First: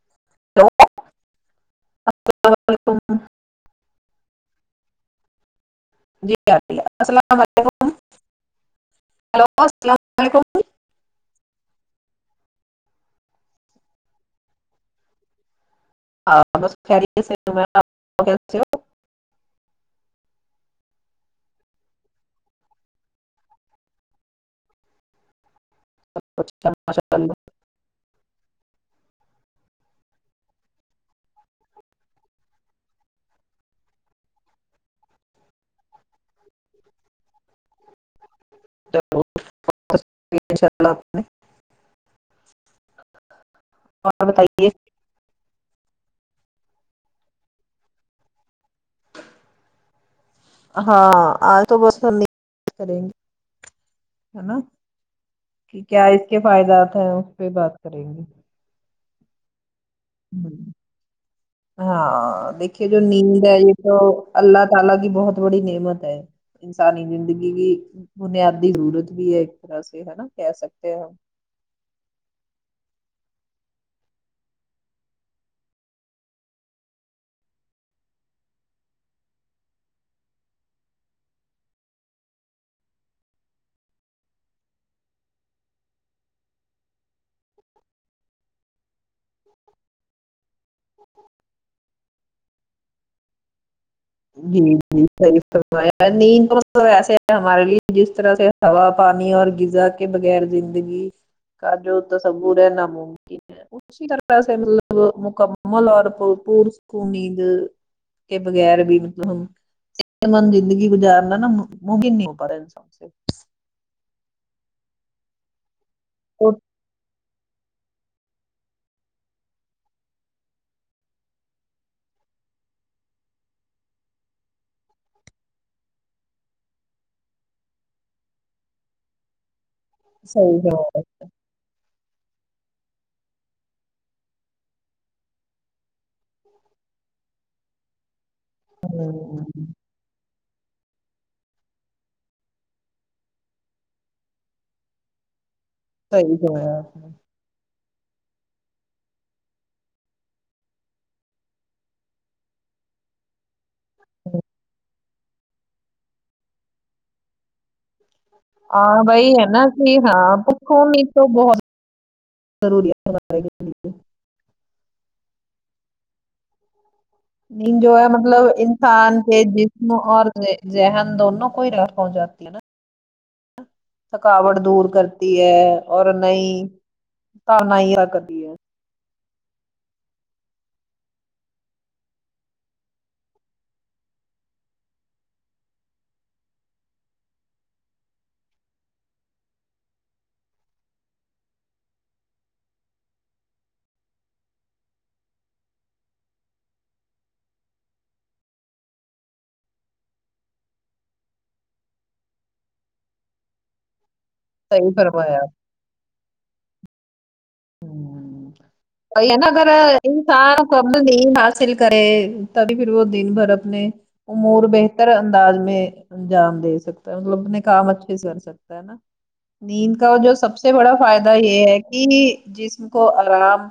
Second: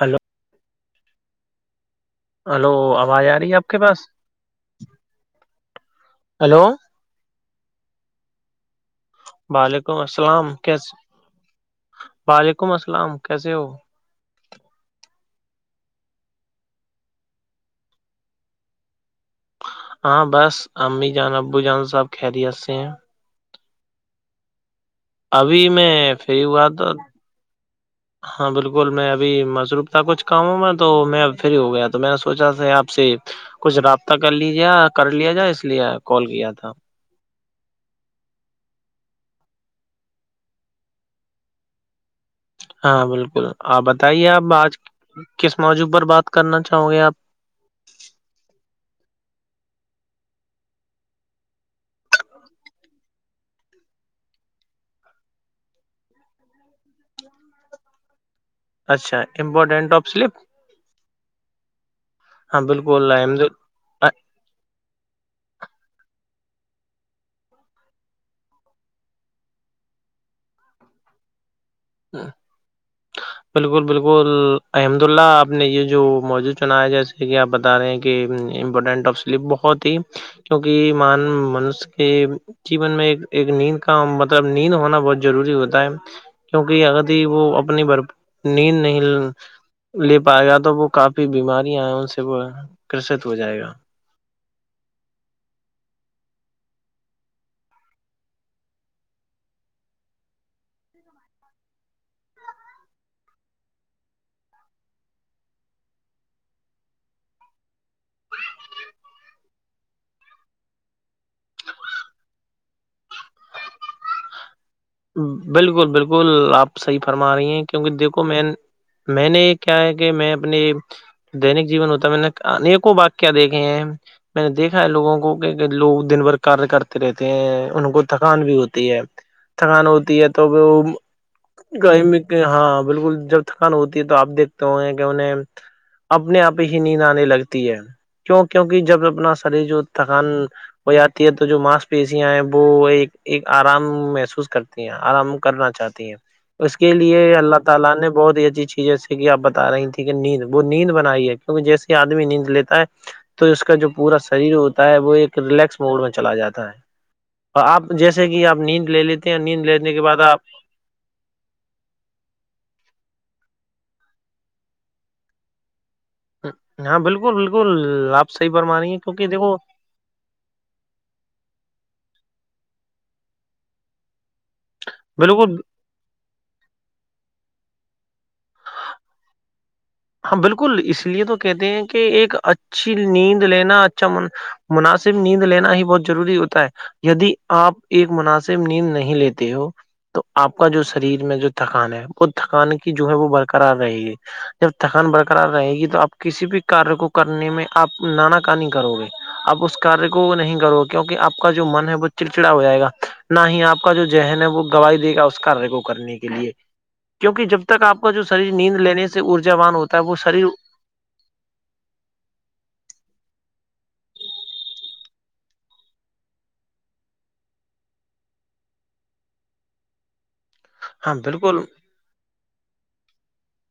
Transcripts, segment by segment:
Hello hello hello وعلیکم آواز آ رہی ہے آپ کے پاس جی آ ہلو السلام علیکم ہلو اللام علیکم س وعلیکم السلام کیسے ہو ہاں ب خری سے ہاں بس امی جان ابو جان سب خیریت سے ہیں [unintelligible] [unintelligible] ابھی میں فی ہو ہوا اچھا تو ماشاء [unintelligible] ہاں بالکل میں ابھی مصروف تھا کچھ کاموں میں تو میں اب فری ہو گیا تو میں نے سوچا تھا آپ سے کچھ رابطہ کر لیجے کر لیا جائے اس لیے کال کیا تھا [unintelligible] ہاں بالکل آپ بتائیے آپ آج کس موجوع پر بات کرنا چاہو گے آپ ہاں آج تو بس ہم کریں گے ہے نا کہ کیا اس کے فائدات ہیں اس پہ بات کریں گے اچھا امپورٹنٹ ہاں دیکھیے جو نیند ہے یہ تو احمد اللہ تعالی کی بہت بڑی نعمت ہے انسانی زندگی کی بنیادی ضرورت بھی ہے ایک طرح سے ہے نا کہہ سکتے ہیں ہاں [unintelligible] بالکل بالکل الحمد اللہ آپ نے یہ جو موجود چنایا ہے جیسے کہ آپ بتا رہے ہیں مپٹنٹف سلپ بہت ہی کیونک م منش کے جیون میں ایک ایک نیند کا مطلب نیند ہونا بہت ضروری ہوتا ہے کیونک ادھی وہ اپنی بھر نیند نہیں لے پائے گا تو وہ کافی بیماریاں ان سے وہ گست ہو جائے گا جی جیحی نیند تو ایسے ہے ہمارے لیے جس طرح سے ہوا پانی اور غذا کے بغیر زندگی کا جو تصور ہے ناممکن طر مکمل اور پ مد کے بغیر بھی مطلب ہم س مند زندگی گزارنا نا ممکن نہیں ہو پا رہا انسان سے بالکل بالکل تو آپ صحیح فرما رہی ہیں کیونکہ دیکھو میں میں نے یہ کیا ہے کہ میں اپنی دینک جیون ہوتا ہے میں نے انیکوں وا کیا دیکھے ہیں میں نے دیکھا ہے لوگوں کو کہ لوگ دن بھر کیہ کرتے رہتے ہیں ان کو تھکان بھی ہوتی ہے تھکان ہوتی ہے تو صحیح وہ جواب ہے. کہیں ہاں بالکل جب تھکان ہوتی ہے تو آپ دیکھتے ہو کہ انیں اپنے آپ ہی نیند آنے لگتی ہے کیوں کیونکہ جب اپنا ہوں، شری جو تھکان ہو جاتی ہے تو جو ماسک پیشیاں ہیں وہ ایک آرام محسوس کرتی ہیں آرام کرنا چاہتی ہیں صحیح اس جواب کے ہے. لیے اللہ [unintelligible] تو اس کا جو پورا شریر ہوتا ہے وہ ایک ریلیکس موڈ میں چلا جاتا ہے اور آپ جیسے کہ آپ نیند لے لی یہ ہے نا کہ ہاں پکھوں تو بہت ضری ہے ہاں بالکل نین جو ہے بالکل آپ مطلب صحیح فرما رہی ہیں انسان کیونکہ کے دیکھو جس اور ذہن دونوں کو ہی رر پہنچاتی ہے نا تھکاوٹ دور کرتی بالکل ہے اور نہیں تارنا ہی ر کرتی ہے ہاں بالکل اس لیے تو کہتے ہیں کہ ایک اچھی نیند لینا اچھا م مناسب نیند لینا ہی بہت ضروری ہوتا ہے یدی آپ ایک مناسب نیند نہیں لیتے ہو تو آپ کا جو شریر میں جو تھکان ہے وہ تھکان کی جو ہے وہ برقرار رہے گی جب تھکان برقرار رہے گی تو آپ کسی بھی کاریہ کو کرنے میں آپ نانااکانی کرو گے آپ اس کاریہ کو نہیں کرو کیونکہ آپ کا جو من ہے وہ چڑچڑا ہو جائے گا نہ ہی آپ کا جو ذہن ہے وہ صحیح گواہائی دے گا اس فرمایا آپ کار کو کرنے کے لیے کیونکہ جب تک آپ کا جو ہوں شریر نیند لینے سے نا گھر ارجاوان ہوتا ہے وہ یہ سا شریر کم نہیں حاصل کرے تبھی پھر وہ دن بھر اپنے امور بہتر انداز میں انجام دے سکتا ہے مطلب اپنے کام اچھے سے کر سکتا ہے نا نیند کا جو سب سے بڑا ہاں فائدہ بالکل یہ ہے کہ جسم کو آرام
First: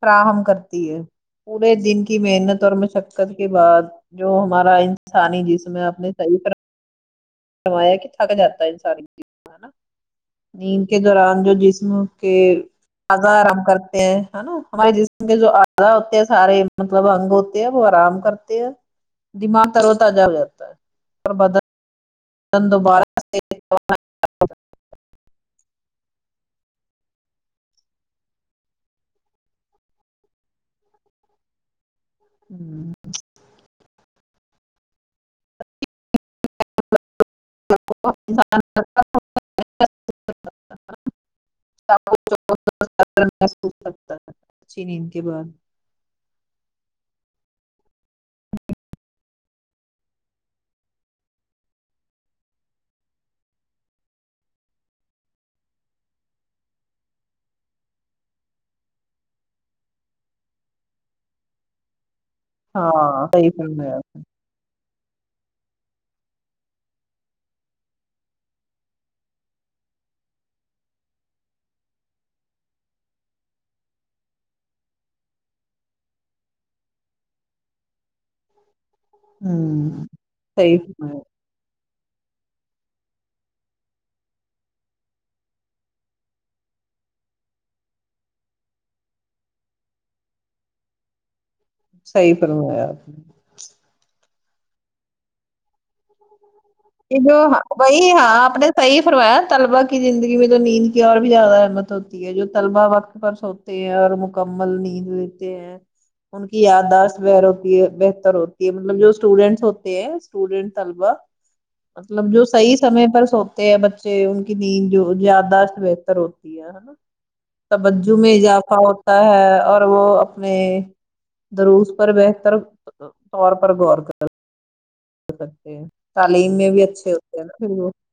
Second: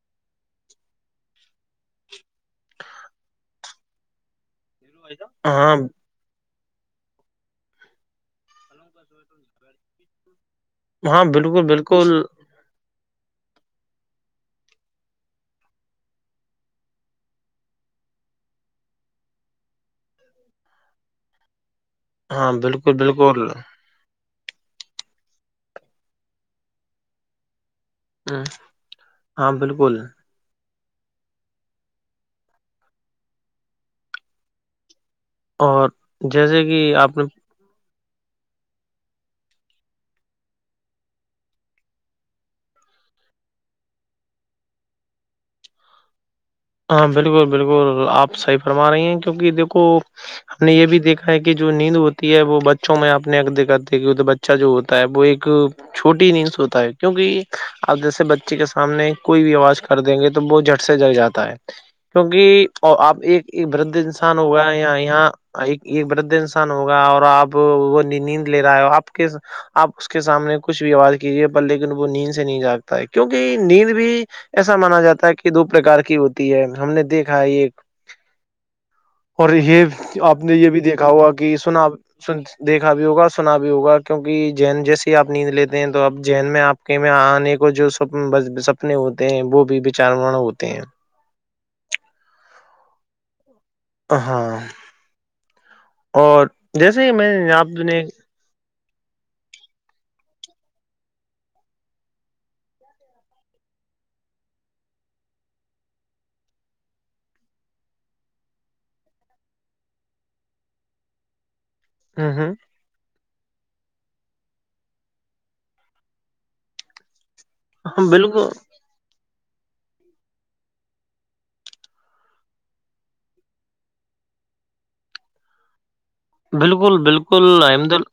فراہم کرتی ہے پورے دن کی محنت اور مشقت کے بعد جو ہمارا سانی جس ہاں میں اپنی صحی کر کمایا کہ تھک جا ہے ان ساری چیزوں ہےا نیند کے ہاں دوران جو بالکل جسم بالکل کے آزا آرام کرتے ہیں نا ہمارے جسم کے جو آزا ہوتے ہیں سارے مطلب اگ وہ آرام کرتے ہیں دماغ ترو تازہ ہو جاتا ہے پر بدل ہاں بالکل بالکل ہاں بالکل ہوں اور جیسے کہ آپ نے [unintelligible] ھی نیند کے بعد ہاں بالکل بالکل آپ صحیح فرما رہی ہیں کیونکہ دیکھو ہم نے یہ بھی دیکھا ہے کہ جو نیند ہوتی ہے وہ بچوں میں آ اپنے دیکھاتے ہے کی اچھا جو ہوتا ہے وہ ایک چھوٹی نہیں سوتا ہے کیوںکہ آپ جیسے بچے کے سامنے کوئی بھی آواز کر دیں گے تو بہت جھٹ سے جل جاتا ہے کیونک آپ ہاں ایک صحیح وردھ فرمایا آپ انسان ہو گا یہاں ایک ایک بردد انسان ہوگا اور آپ وہ نیند لے رہا ہے آپ کے آپ اس کے سامنے کچھ بھی آواز کیجیے پر لیکن وہ نیند سے نہیں جاگتا ہے کیونکہ نیند بھی ایسا مانا جاتا ہے کہ دو پرکار کی ہوتی ہے ہم نے دیکھا ہے ایک اور نے یہ ہوں آپ نے یہ صحیح بھی دیکھا فرمایا ہوا کہ سنا سن دیکھا بھی ہوگا سنا بھی ہوگا کیوںکہ جین جیسی آپ نیند لیتے ہیں تو اب جین میں آپ میں آنے کو جو س سپنے ہوتے ہیں وہ بھی وچار ہوتے ہیں صحی فرلمم آیا آپ نے ہاں اور جیسے ہی کہ میں جو نے آپ نے وہی ہاں اپ نے صی فروایا طلبا کی زندگی میں تو نیند کی اور بھی زیادہ احمت ہوتی ہے جو طلبا وقت پر سو ہیں اور مکمل نیند لیتے ہیں ان کی یاداشت ب ہوتی ہے بہتر ہوتی ہے مطلب جو اسٹوڈینٹس ہوتے ہیں اسٹوڈینٹ طلبہ مطلب ہوں جو ہوں، صحیح سمے پر سوتے ہیں بچے ان کی نیند جو زیادہ بہتر ہوتی ہے نا ہاں، توجہ میں بالکل اضافہ ہوتا ہے اور وہ اپنے دروس پر بہتر طور پر غور کر ہو سکتے ہیں تعلیم میں بھی بالکل اچھے ہوتے بالکل ہیں نا پھر وہ احمد اللہ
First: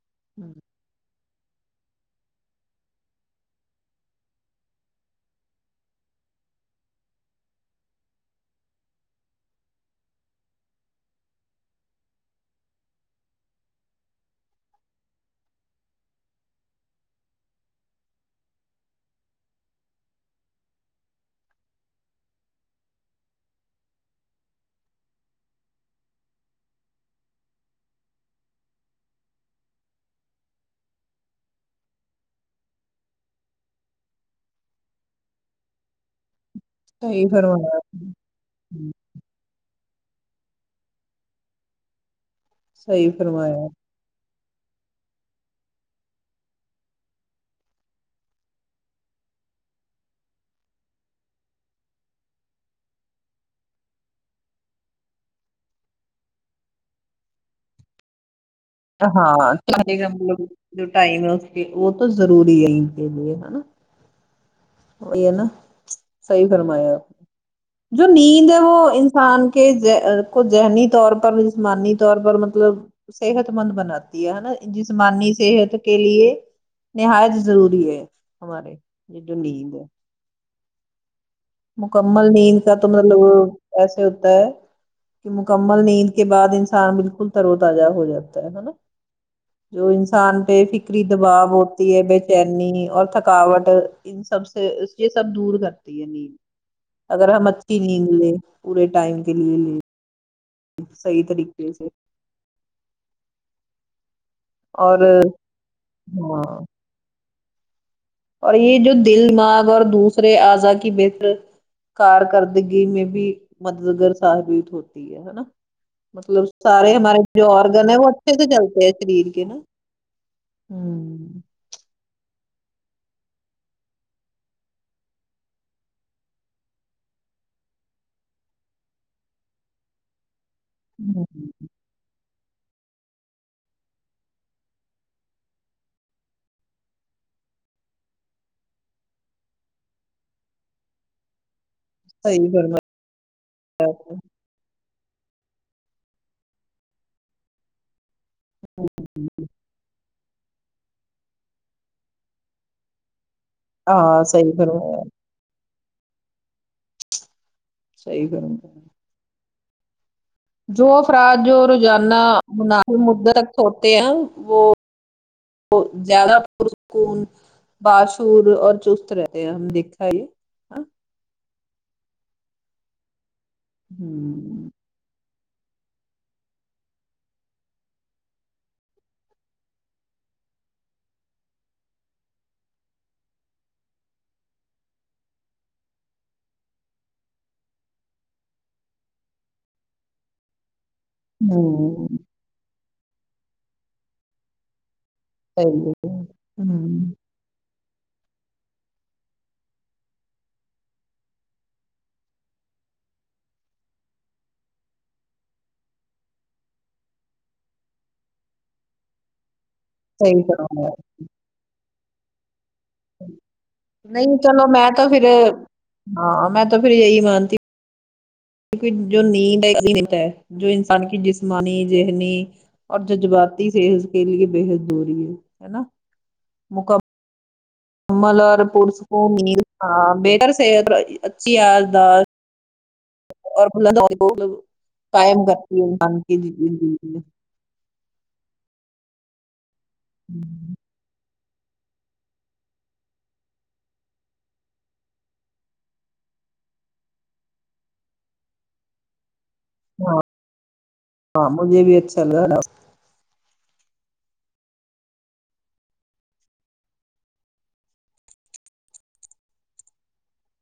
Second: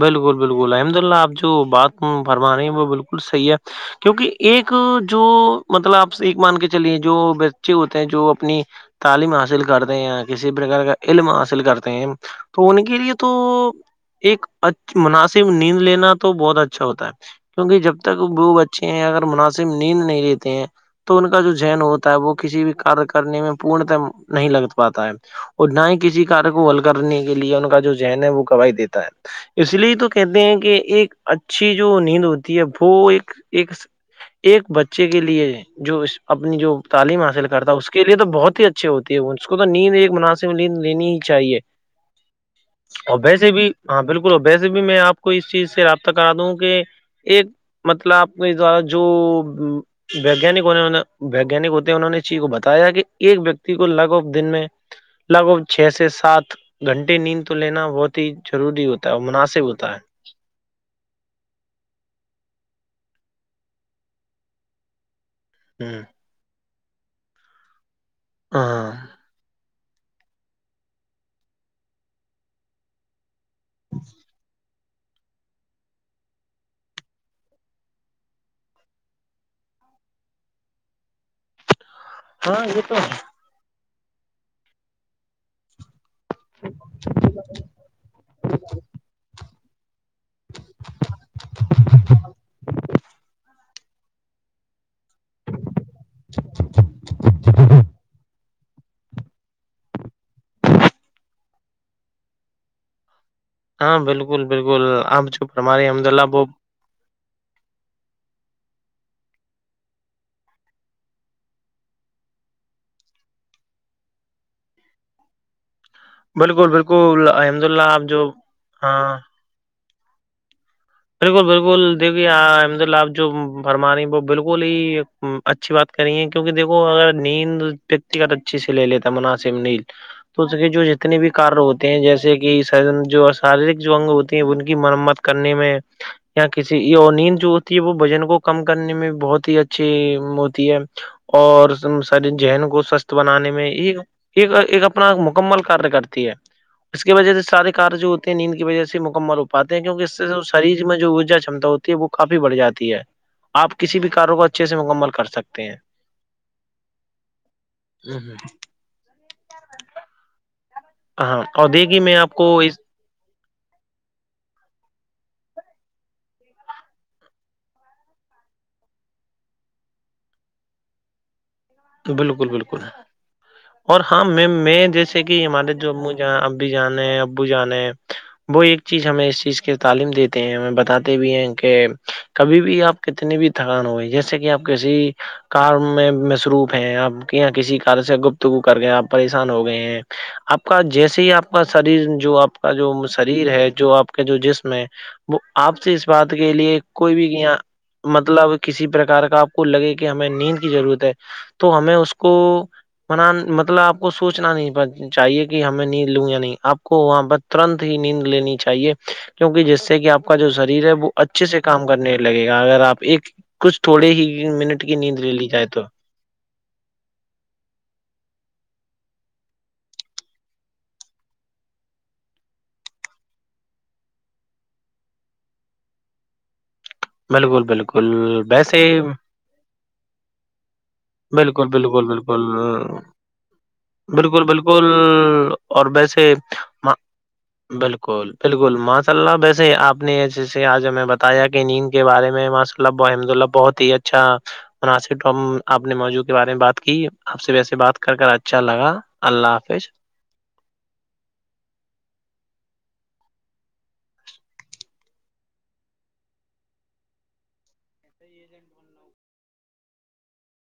بالکل ہوں، بالکل الحمد اللہ آپ جو بات ہوں فرمانے وہ بالکل صحیح ہے کیونکہ ایک جو مطلب آپ ایک مان کے چلیے جو بچے ہوتے ہیں جو اپنی تعلیم حاصل کرتے ہیں یا کسی پرکار کا علم حاصل کرتے ہیں تو ان کے لیے تو ایک مناسب نیند لینا تو بہت اچھا ہوتا ہے کیونکہ جب تک بوب بچے ہیں اگر مناسب نیند نہیں لیتے ہیں تو ان کا جو جن ہوتا ہے وہ کسی بھی کار کرنے میں پورنت نہیں لگ پاتا ہے اور نہ ہی کسی کاریہ کو حل کرنے کے لیے ان کا جو ذہن ہے وہ گوائی دیتا ہے اس لیے تو کہتے ہیں کہ ایک اچھی جو نیند ہوتی ہے وہ ایک ایک ایک بچے کے لیے جو اپنی جو تعلیم صحیح حاصل کرتا فرمایا ہے اس آپ کے نے۔ لیے تو بہت ہی اچھے ہوں، ہوتی ہے اس کو تو نیند ایک مناسب میں نیند لینی چاہیے صحیح اور ویسے فرمایا بھی ہاں بالکل ویسے بھی میں آپ کو اس چیز سے رابطہ کرا دوں کہ ایک مطلب آپ کو اس دوارا جو ویانکنے ویانک ہوتے ہیں انہوں نے چی کو بتایا کہ ایک ویکتی کو لگ آف دن میں لگ بھگ چھ سے سات گھنٹے نیند تو لینا بہت ضروری ہوتا ہے اور ہاں مناسب ہوتا چاہے ہے کہ ہم لوگ جو ٹائم رکھ کے وہ تو رور ہے د لی ہےا وہی ہے نا صحیح فرمایا آپ نے جو نیند ہے وہ ہاں انسان کے کو ذہنی طور پر جسمانی طور پر مطلب صحت مند بناتی ہے نا جسمانی صحت کے لیے نہایت ضروری ہے ہمارے نین ہے مکمل نیند ہاں کا یہ تو مطلب ایسے ہوتا ہے کہ مکمل نیند کے بعد انسان بالکل ترو تجہ ہو جاتا ہے نا جو ان انسان پہ فکری دباؤ ہوتی ہے بے چینی اور تھکاوٹ ان سب سے یہ سب دور کرتی ہے نید [unintelligible] اگر ہم اچھی نیند لیں پورے ٹائم کے لیے لے صحیح طریقے سے ہاں بالکل بالکل اور آپ ج پر ہمارے احمد اللہ ب ہاں اور یہ جو دلماغ اور دوسرے اعضاء کی بتر کارکردگی میں بھی مددگار ثابت ہوتی ہے ہے نا مطلب بالکل سارے ہمارے بالکل جو الحمد آرگن اللہ ہے وہ آپ جو اچھے سے چلتے ہے ہاں شریر کے نا ہوں بالکل بالکل دیکھیے احمد للہ آپ جو فرما رہی وہ بالکل ہی اچھی بات کریے کیونکہ دیکو اگر نیند ویکتیگت اچھی سے لے لیتا مناسب نید توے جو جتنے ہوں، بھی کار ہوتے ہیں جیسے کہ جو شارییرک جو اگ ہوتی ہیں ان کی مرمت کرنے میں یا کسی یہ نیند جو ہوتی ہے وہ وجن کو کم کرنے میں بہت ہی اچھی ہوتی ہے اور ساریے صحیح ذہن کو فرمایا س بنانے میں یہ ایک ایک اپنا مکمل کاریہ کرتی ہے اس کی وجہ سے سارے کار جو نیند کی وجہ سے مکمل ہو پاتے ہیں کیونک اس سے شریر میں جو ارجا چم ہوتی ہے وہ کافی بڑ جاتی ہے آپ کسی بھی ہاں کارو کو صحیح اچھے سے فرمایا مکمل کر سکتے ہیں صحی کروں گ جو افراد ہاں جو اور دیکھیے میں روزانہ آپ کو اس مناسب مدے تک ہوتے ہیں وہ زیادہ پرکون باشور اور چست رہتے ہیں ہم دیکھا یہ ہاں، بالکل بالکل اور ہاں میں ہوں میں جیس کہ ہمارے جو ابو ج اب بھی جانے ہے ابو جانے ہے وہ ایک چیز ہمیں اس چیز کی تعلیم دیتے ہیں ہمیں بتاتے بھی ہیں کہ کبھی بھی آپ کتنی بھی تھکان ہو گئی جیسے کہ آپ کسی کار میں مصروف ہیں آپ یہاں کسی کار سے گپتگو کر گئے ہیں آپ پریشان ہو گئے ہیں آپ کا جیسے ہی آپ کا شریر ہوں جو آپ کا جو شریر ہے جو آپ کا جو جسم ہے وہ صحیح آپ سے ہے اس بات کے لیے ہوں کوئی بھی کیا مطلب کسی پرک کا آپ کو لگے کہ ہمیں نیند کی ضرورت ہے تو ہمیں اس کو من مطلب آپ کو سوچنا نہیں پڑتا چاہیے کہ ہم میں نیند لوں یا نہیں آپ کو وہاں پر ترنت ہی نیند لینی چاہیے کیونکہ جس سے کہ آپ کا صحیح جو شریر فرمایا ہے وہ اچھے سے کام کرنے لگے گا اگر آپ ایک کچھ تھوڑے ہی نہیں چلو منٹ میں کی تو نیند پھر لے لی جائے تو ہاں میں تو پھر یہی مانتی کیونکہ جو نیند ہے ن ہے جو انسان کی جسمانی ذہنی اور جذباتی صحت کے لیے بےحد دوری ہے ہے نا مکم بالکل بالکل بکل ویسے پرسکون نیند ہاں بہتر صحت اور اچھی بالکل بالکل یاداشت بالکل اور بلند بالکل حوصلے کو بالکل قائم کرتی ہے اور انسان ویسے کی زندگی میں بالکل بالکل ماشاء اللہ ویسے آپ نے جیسے آج ہمیں بتایا کہ نیند کے بارے میں م اللہ وحمدلہ بہت ہی اچھا مناسب ٹاپ آپ نے موجوع کے بارے میں بات کی آپ سے ویسے بات کر کر اچھا لگا اللہ حافظ ہاں ہاں مجھے بھی اچھا ل دا